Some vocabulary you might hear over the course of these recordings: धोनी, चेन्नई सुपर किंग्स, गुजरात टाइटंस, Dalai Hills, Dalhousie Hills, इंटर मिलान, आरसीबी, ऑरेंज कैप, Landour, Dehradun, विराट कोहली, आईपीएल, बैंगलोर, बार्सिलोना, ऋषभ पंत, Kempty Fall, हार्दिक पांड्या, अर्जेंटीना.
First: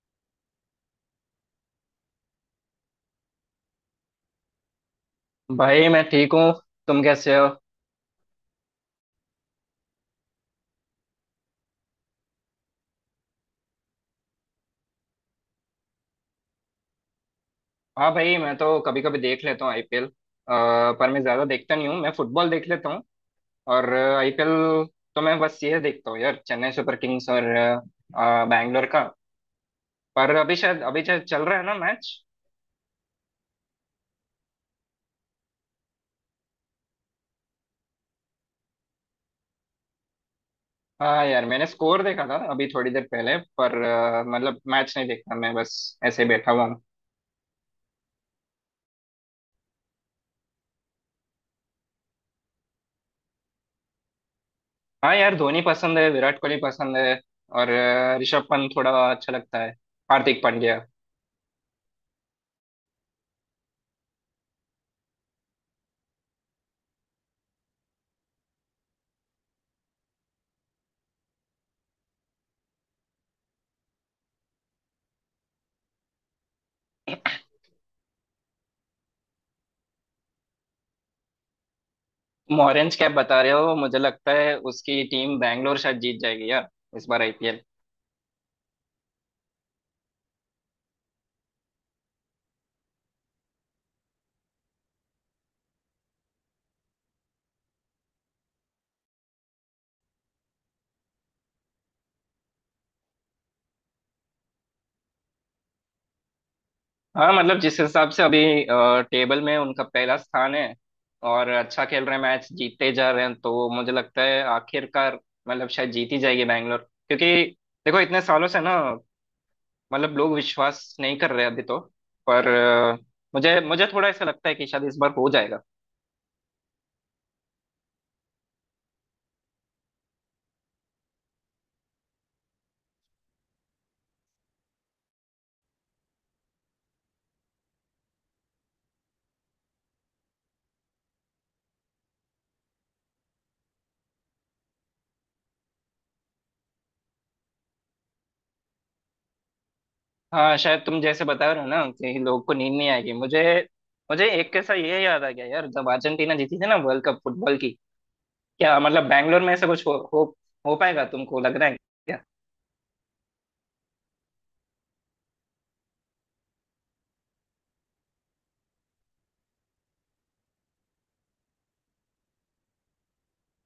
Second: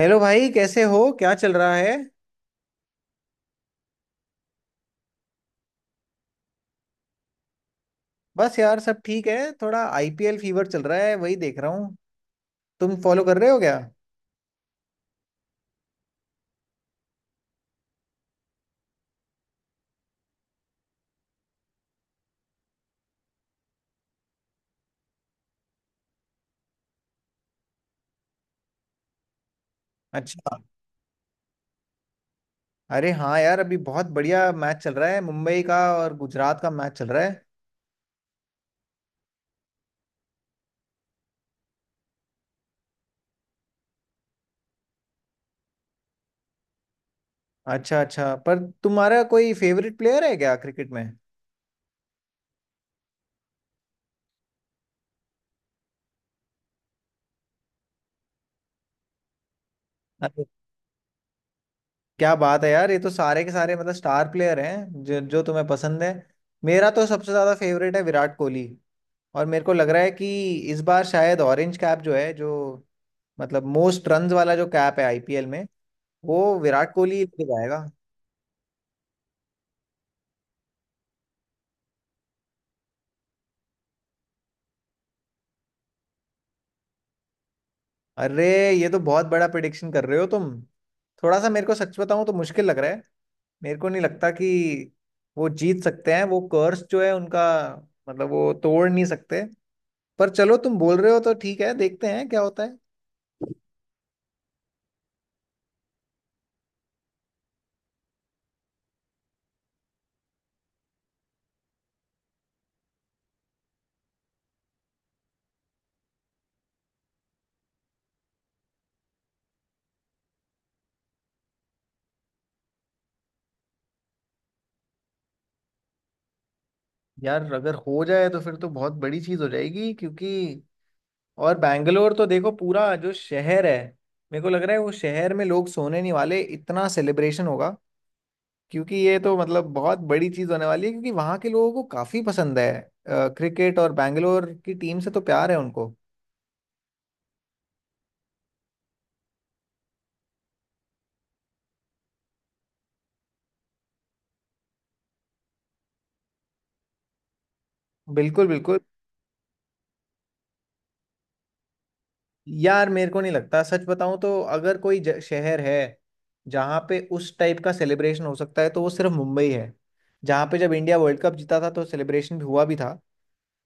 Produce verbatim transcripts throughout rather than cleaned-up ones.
Hello भाई, कैसे हो? क्या चल रहा है? भाई मैं ठीक हूँ। तुम कैसे हो? बस यार, सब ठीक है। थोड़ा आई पी एल फीवर चल रहा है, वही देख रहा हूँ। तुम फॉलो कर रहे हो क्या? हाँ भाई, मैं तो कभी कभी देख लेता हूँ आई पी एल। पर मैं ज्यादा देखता नहीं हूँ, मैं फुटबॉल देख लेता हूँ और आई पी एल। तो मैं बस ये देखता हूँ यार, चेन्नई सुपर किंग्स और अ, बैंगलोर का। पर अभी अच्छा। शायद अभी शायद चल रहा है ना मैच। अरे हाँ यार, अभी बहुत बढ़िया मैच चल रहा है। मुंबई का और गुजरात का मैच चल रहा है। हाँ यार, मैंने स्कोर देखा था अभी थोड़ी देर पहले। पर अ, मतलब मैच नहीं देखता, मैं बस ऐसे ही बैठा हुआ हूँ। अच्छा अच्छा, पर तुम्हारा कोई फेवरेट प्लेयर है क्या क्रिकेट में? हाँ यार, धोनी पसंद है, विराट कोहली पसंद है और अ, ऋषभ पंत थोड़ा अच्छा लगता है। हार्दिक अरे, पांड्या। क्या बात है यार! ये तो सारे के सारे मतलब स्टार प्लेयर हैं जो जो तुम्हें पसंद है। मेरा तो सबसे ज्यादा फेवरेट है विराट कोहली। और मेरे को लग रहा है कि इस बार शायद ऑरेंज कैप जो है, जो मतलब मोस्ट रन्स वाला जो कैप है आई पी एल में, वो विराट कोहली लगाएगा। तुम ऑरेंज कैप बता रहे हो, मुझे लगता है उसकी टीम बैंगलोर शायद जीत जाएगी यार, इस बार आई पी एल। अरे, ये तो बहुत बड़ा प्रिडिक्शन कर रहे हो तुम। थोड़ा सा मेरे को सच बताऊं तो मुश्किल लग रहा है। मेरे को नहीं लगता कि वो जीत सकते हैं। वो कर्स जो है उनका, मतलब वो तोड़ नहीं सकते। पर चलो, तुम बोल रहे हो तो ठीक है, देखते हैं क्या होता है। हाँ मतलब जिस हिसाब से अभी टेबल में उनका पहला स्थान है और अच्छा खेल रहे हैं, मैच जीतते जा रहे हैं, तो मुझे लगता है आखिरकार मतलब शायद जीत ही जाएगी बैंगलोर। क्योंकि देखो, इतने सालों से ना मतलब लोग विश्वास नहीं कर रहे अभी तो। पर अ, मुझे मुझे थोड़ा ऐसा लगता है कि शायद इस बार हो जाएगा। यार अगर हो जाए तो फिर तो बहुत बड़ी चीज हो जाएगी, क्योंकि और बैंगलोर तो देखो पूरा जो शहर है, मेरे को लग रहा है वो शहर में लोग सोने नहीं वाले, इतना सेलिब्रेशन होगा। क्योंकि ये तो मतलब बहुत बड़ी चीज होने वाली है, क्योंकि वहां के लोगों को काफी पसंद है अ, क्रिकेट, और बैंगलोर की टीम से तो प्यार है उनको। हाँ शायद तुम जैसे बता रहे हो ना कि लोग को नींद नहीं आएगी। मुझे मुझे एक कैसा ये याद आ गया यार, जब अर्जेंटीना जीती थी ना वर्ल्ड कप फुटबॉल की। बिल्कुल बिल्कुल। क्या मतलब बैंगलोर में ऐसा कुछ हो, हो, हो पाएगा, तुमको लग रहा है क्या? यार मेरे को नहीं लगता, सच बताऊं तो अगर कोई ज- शहर है जहाँ पे उस टाइप का सेलिब्रेशन हो सकता है तो वो सिर्फ मुंबई है। जहाँ पे जब इंडिया वर्ल्ड कप जीता था तो सेलिब्रेशन भी हुआ भी था।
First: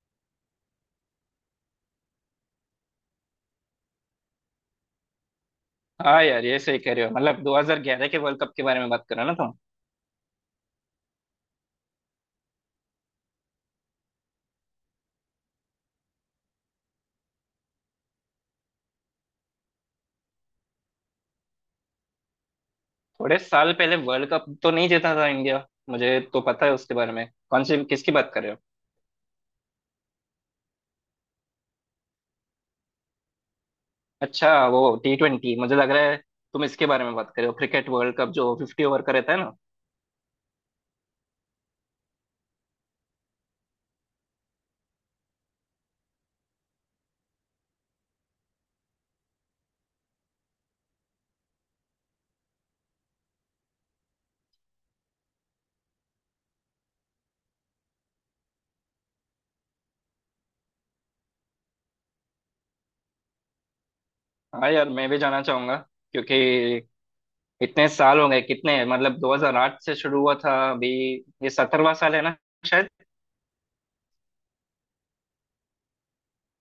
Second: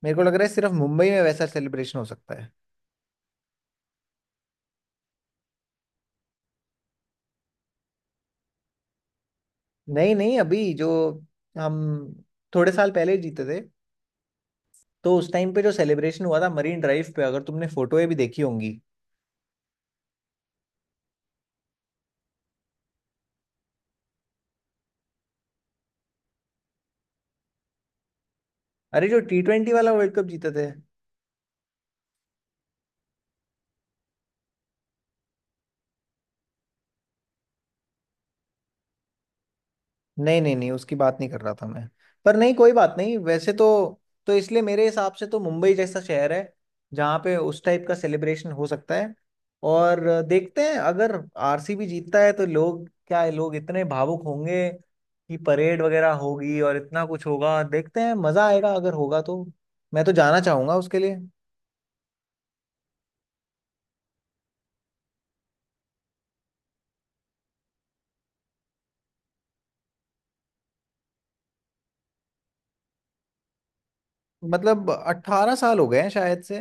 मेरे को लग रहा है सिर्फ मुंबई में वैसा सेलिब्रेशन हो सकता है। हाँ यार, ये सही कह रहे हो। मतलब दो हज़ार ग्यारह के वर्ल्ड कप के बारे में बात कर रहे हो ना तुम? नहीं नहीं, अभी जो हम थोड़े साल पहले जीते थे, तो उस टाइम पे जो सेलिब्रेशन हुआ था मरीन ड्राइव पे, अगर तुमने फोटोएं भी देखी होंगी। थोड़े साल पहले वर्ल्ड कप तो नहीं जीता था इंडिया, मुझे तो पता है उसके बारे में। कौन सी किसकी बात कर रहे हो? अरे, जो टी ट्वेंटी वाला वर्ल्ड कप जीते थे। अच्छा वो टी ट्वेंटी, मुझे लग रहा है तुम इसके बारे में बात कर रहे हो। क्रिकेट वर्ल्ड कप जो फिफ्टी ओवर का रहता है ना। नहीं नहीं नहीं, उसकी बात नहीं कर रहा था मैं। पर नहीं, कोई बात नहीं वैसे तो। तो इसलिए मेरे हिसाब से तो मुंबई जैसा शहर है जहाँ पे उस टाइप का सेलिब्रेशन हो सकता है। और देखते हैं, अगर आर सी बी जीतता है तो लोग क्या है, लोग इतने भावुक होंगे कि परेड वगैरह होगी और इतना कुछ होगा। देखते हैं, मजा आएगा अगर होगा तो। मैं तो जाना चाहूंगा उसके लिए। हाँ यार, मैं भी जाना चाहूंगा क्योंकि इतने साल हो गए। कितने, मतलब दो हज़ार आठ से शुरू हुआ था। अभी ये सत्रहवां साल है ना, शायद। मतलब अट्ठारह साल हो गए हैं शायद से।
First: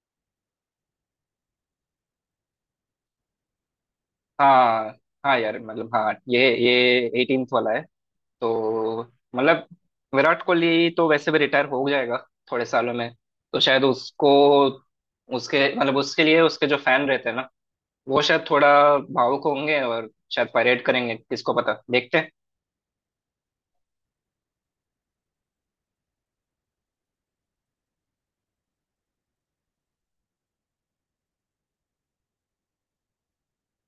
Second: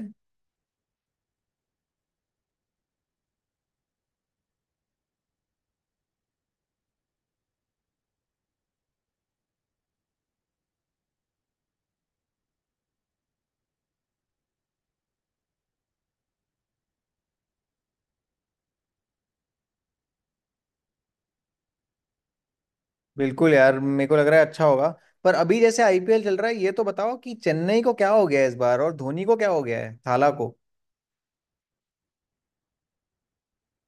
हाँ हाँ यार, मतलब हाँ ये ये एटीन्थ वाला है तो। मतलब विराट कोहली तो वैसे भी रिटायर हो जाएगा थोड़े सालों में। तो शायद उसको उसके मतलब उसके लिए उसके जो फैन रहते हैं ना, वो शायद थोड़ा भावुक होंगे और शायद परेड करेंगे, किसको पता। देखते बिल्कुल यार, मेरे को लग रहा है अच्छा होगा। पर अभी जैसे आई पी एल चल रहा है, ये तो बताओ कि चेन्नई को क्या हो गया है इस बार, और धोनी को क्या हो गया है थाला को?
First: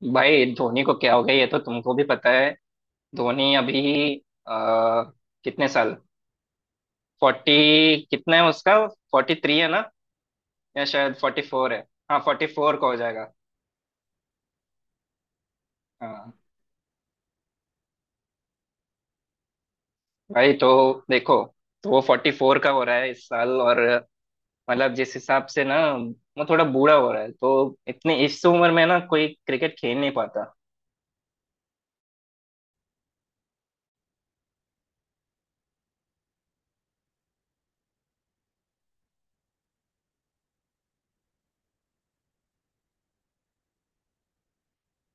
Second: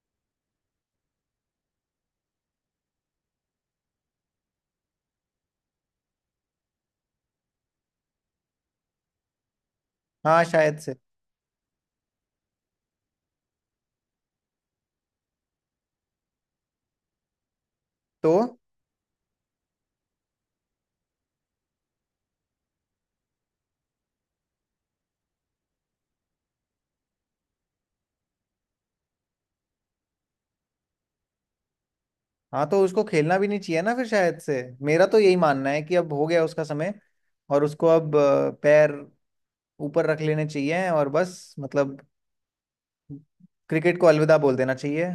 हैं भाई, धोनी को क्या हो गया ये तो तुमको भी पता है। धोनी अभी आ, कितने साल, फोर्टी कितना है उसका? फोर्टी थ्री है ना? हाँ शायद या से। शायद फोर्टी फोर है। हाँ, फोर्टी फोर का हो जाएगा। हाँ तो भाई, तो देखो, तो वो फोर्टी फोर का हो रहा है इस साल। और मतलब जिस हिसाब से ना वो थोड़ा बूढ़ा हो रहा है, तो इतनी इस उम्र में ना कोई क्रिकेट खेल नहीं पाता। हाँ, तो उसको खेलना भी नहीं चाहिए ना फिर, शायद से मेरा तो यही मानना है कि अब हो गया उसका समय। और उसको अब अ, पैर ऊपर रख लेने चाहिए, और बस मतलब क्रिकेट को अलविदा बोल देना चाहिए।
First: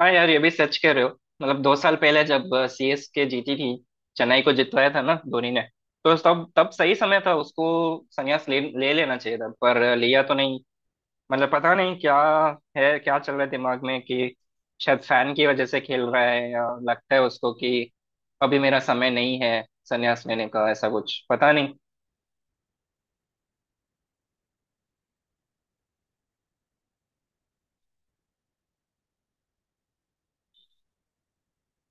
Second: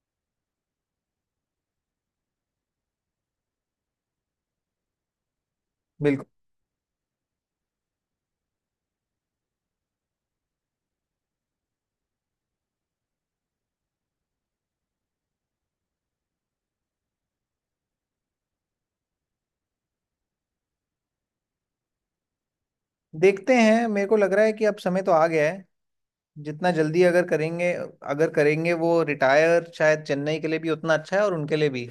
हाँ यार, ये भी सच कह रहे हो। मतलब दो साल पहले जब सी एस के जीती थी, चेन्नई को जितवाया था ना धोनी ने, तो बिल्कुल। तब तब सही समय था उसको संन्यास ले ले लेना चाहिए था, पर लिया तो नहीं। मतलब पता नहीं क्या है, क्या चल रहा है दिमाग में कि शायद फैन की वजह से खेल रहा है, या लगता है उसको कि अभी मेरा समय नहीं है संन्यास लेने का। ऐसा कुछ, पता नहीं। देखते हैं, मेरे को लग रहा है कि अब समय तो आ गया है। जितना जल्दी अगर करेंगे अगर करेंगे वो रिटायर, शायद चेन्नई के लिए भी उतना अच्छा है और उनके लिए भी।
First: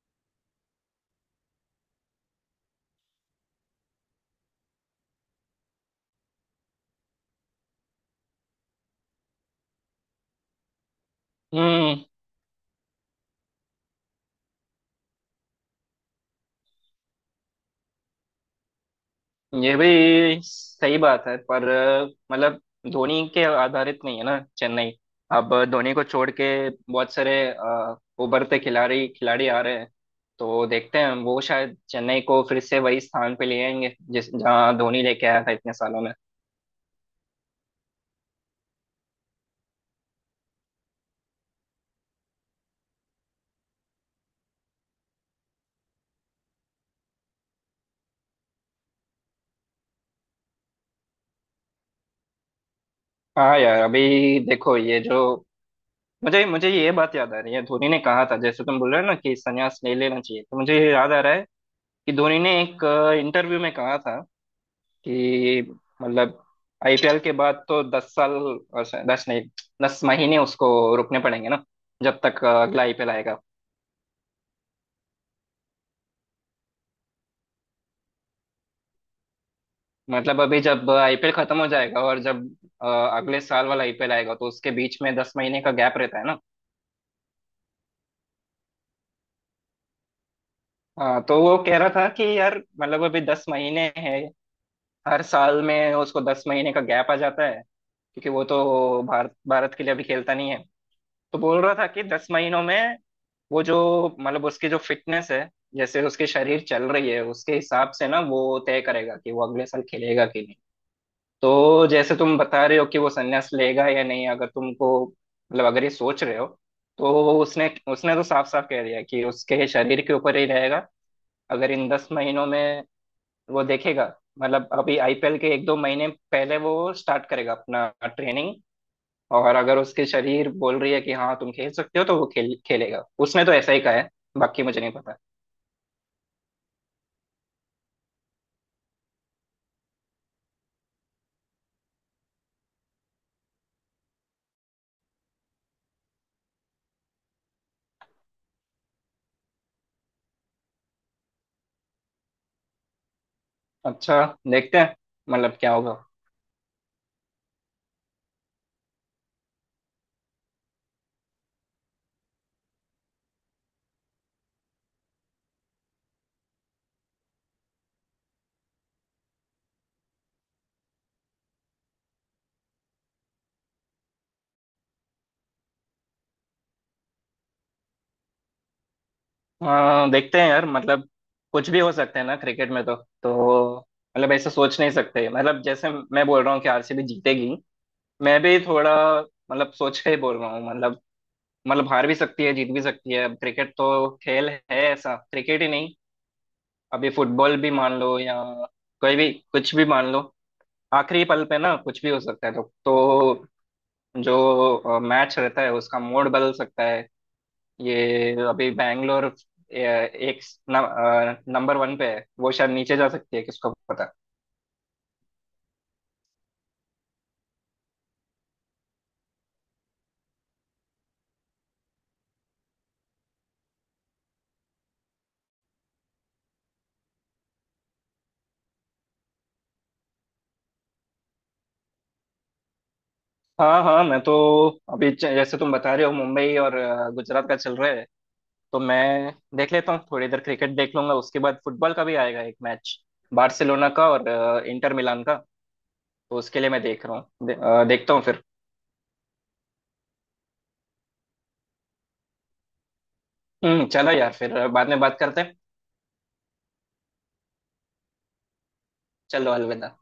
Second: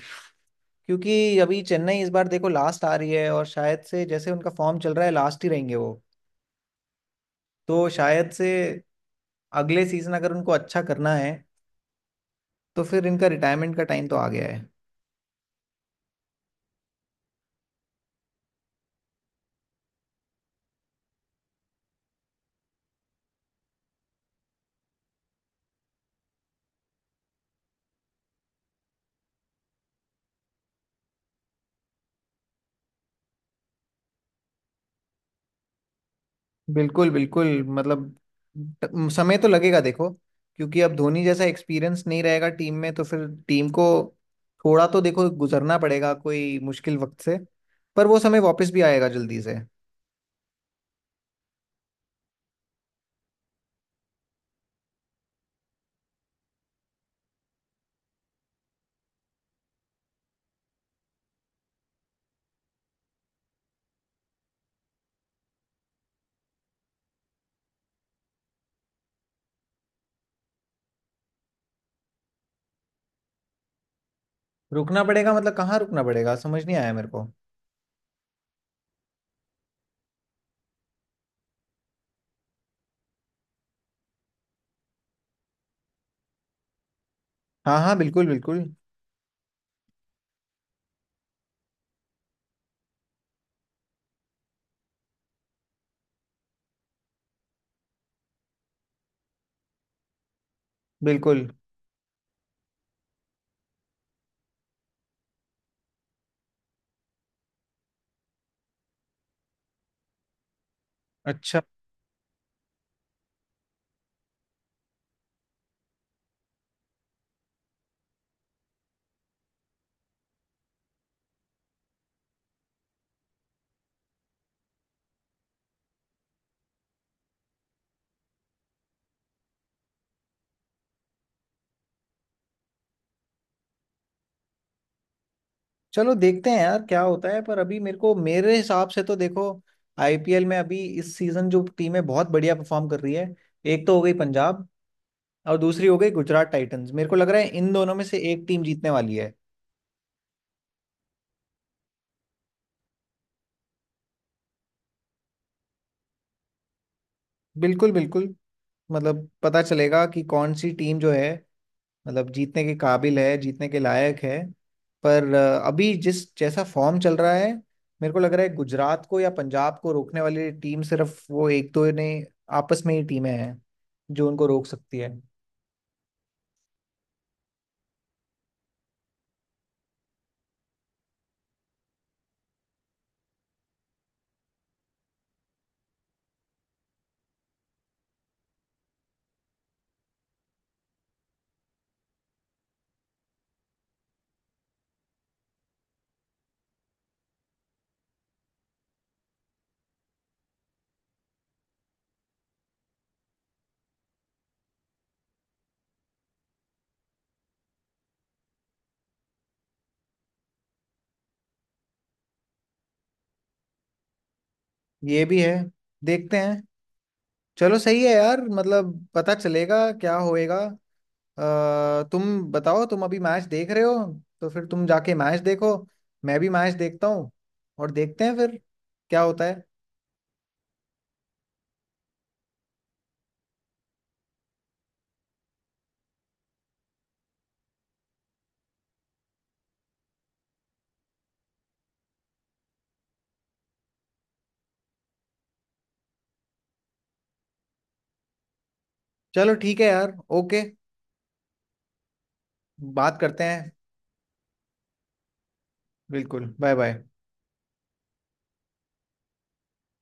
क्योंकि अभी चेन्नई इस बार देखो लास्ट आ रही है, और शायद से जैसे उनका फॉर्म चल रहा है, लास्ट ही रहेंगे वो। तो शायद से अगले सीजन अगर उनको अच्छा करना है हम्म, तो फिर इनका रिटायरमेंट का टाइम तो आ गया है। ये भी सही बात है, पर मतलब धोनी के आधारित नहीं है ना चेन्नई। अब धोनी को छोड़ के बहुत सारे अ, उभरते खिलाड़ी खिलाड़ी आ रहे हैं। तो देखते हैं, वो शायद चेन्नई को फिर से वही स्थान पे ले आएंगे जिस जहाँ धोनी लेके आया था इतने सालों में। बिल्कुल बिल्कुल, मतलब ट- समय तो लगेगा देखो। क्योंकि अब धोनी जैसा एक्सपीरियंस नहीं रहेगा टीम में, तो फिर टीम को थोड़ा तो देखो गुजरना पड़ेगा कोई मुश्किल वक्त से। पर वो समय वापस भी आएगा जल्दी से। हाँ यार, अभी देखो ये जो मुझे मुझे ये बात याद आ रही है। धोनी ने कहा था, जैसे तुम बोल रहे हो ना कि संन्यास नहीं लेना चाहिए, तो मुझे ये याद आ रहा है कि धोनी ने एक इंटरव्यू में कहा था कि मतलब आईपीएल के बाद तो दस साल और शायद- दस नहीं, दस महीने उसको रुकने पड़ेंगे ना, जब तक अ, अगला आई पी एल आएगा। रुकना पड़ेगा मतलब कहाँ रुकना पड़ेगा, समझ नहीं आया मेरे को। मतलब अभी जब आई पी एल खत्म हो जाएगा और जब अ, अगले साल वाला आई पी एल आएगा, तो उसके बीच में दस महीने का गैप रहता है ना। हाँ हाँ, बिल्कुल बिल्कुल। हाँ तो वो कह रहा था कि यार मतलब अभी दस महीने हैं, हर साल में उसको दस महीने का गैप आ जाता है, क्योंकि वो तो भारत भारत के लिए अभी खेलता नहीं है। तो बिल्कुल। बोल रहा था कि दस महीनों में वो जो मतलब उसकी जो फिटनेस है, जैसे उसके शरीर चल रही है उसके हिसाब से ना वो तय करेगा कि वो अगले साल खेलेगा कि नहीं। अच्छा। तो जैसे तुम बता रहे हो कि वो संन्यास लेगा या नहीं, अगर तुमको मतलब अगर ये सोच रहे हो, तो उसने उसने तो साफ साफ कह दिया कि उसके शरीर के ऊपर ही रहेगा। अगर इन दस महीनों में वो देखेगा, मतलब अभी आई पी एल के एक दो महीने पहले वो स्टार्ट करेगा अपना ट्रेनिंग, और अगर उसके शरीर बोल रही है कि हाँ तुम खेल सकते हो, तो वो खेल खेलेगा। उसने तो ऐसा ही कहा है, बाकी मुझे नहीं पता। चलो, देखते हैं यार क्या होता है। पर अभी मेरे को, मेरे हिसाब से तो देखो, आई पी एल में अभी इस सीजन जो टीमें बहुत बढ़िया परफॉर्म कर रही है, एक तो हो गई पंजाब और दूसरी हो गई गुजरात टाइटंस। मेरे को लग रहा है इन दोनों में से एक टीम जीतने वाली है। अच्छा, देखते हैं मतलब क्या होगा। बिल्कुल बिल्कुल। मतलब पता चलेगा कि कौन सी टीम जो है, मतलब जीतने के काबिल है, जीतने के लायक है। पर अ, अभी जिस जैसा फॉर्म चल रहा है, मेरे को लग रहा है गुजरात को या पंजाब को रोकने वाली टीम सिर्फ वो एक दो ने आपस में ही टीमें हैं जो उनको रोक सकती है। हाँ देखते हैं यार, मतलब कुछ भी हो सकता है ना क्रिकेट में। तो तो मतलब ऐसा सोच नहीं सकते, मतलब जैसे मैं बोल रहा हूँ कि आर सी बी जीतेगी, मैं भी थोड़ा मतलब सोच के ही बोल रहा हूँ। मतलब मतलब हार भी सकती है जीत भी सकती है। अब क्रिकेट तो खेल है ऐसा, क्रिकेट ही नहीं, अभी फुटबॉल भी मान लो या कोई भी कुछ भी मान लो, आखिरी पल पे ना कुछ भी हो सकता है। तो तो जो मैच रहता है उसका मोड बदल सकता है। ये अभी बैंगलोर अ, एक नंबर वन पे है, वो शायद नीचे जा सकती है, किसको पता। ये भी है। देखते हैं। चलो सही है यार, मतलब पता चलेगा क्या होएगा। अ, तुम बताओ, तुम अभी मैच देख रहे हो तो फिर तुम जाके मैच देखो, मैं भी मैच देखता हूँ और देखते हैं फिर क्या होता है। हाँ हाँ, मैं तो अभी च- जैसे तुम बता रहे हो मुंबई और अ, गुजरात का चल रहा है। तो मैं देख लेता हूँ थोड़ी देर, क्रिकेट देख लूंगा, उसके बाद फुटबॉल का भी आएगा एक मैच, बार्सिलोना का और अ, इंटर मिलान का। तो उसके लिए मैं देख रहा हूँ दे, अ, देखता हूँ फिर। चलो ठीक है यार, ओके, बात करते हैं। हम्म, चलो यार फिर बाद में बात करते हैं। बिल्कुल, बाय बाय। चलो अलविदा।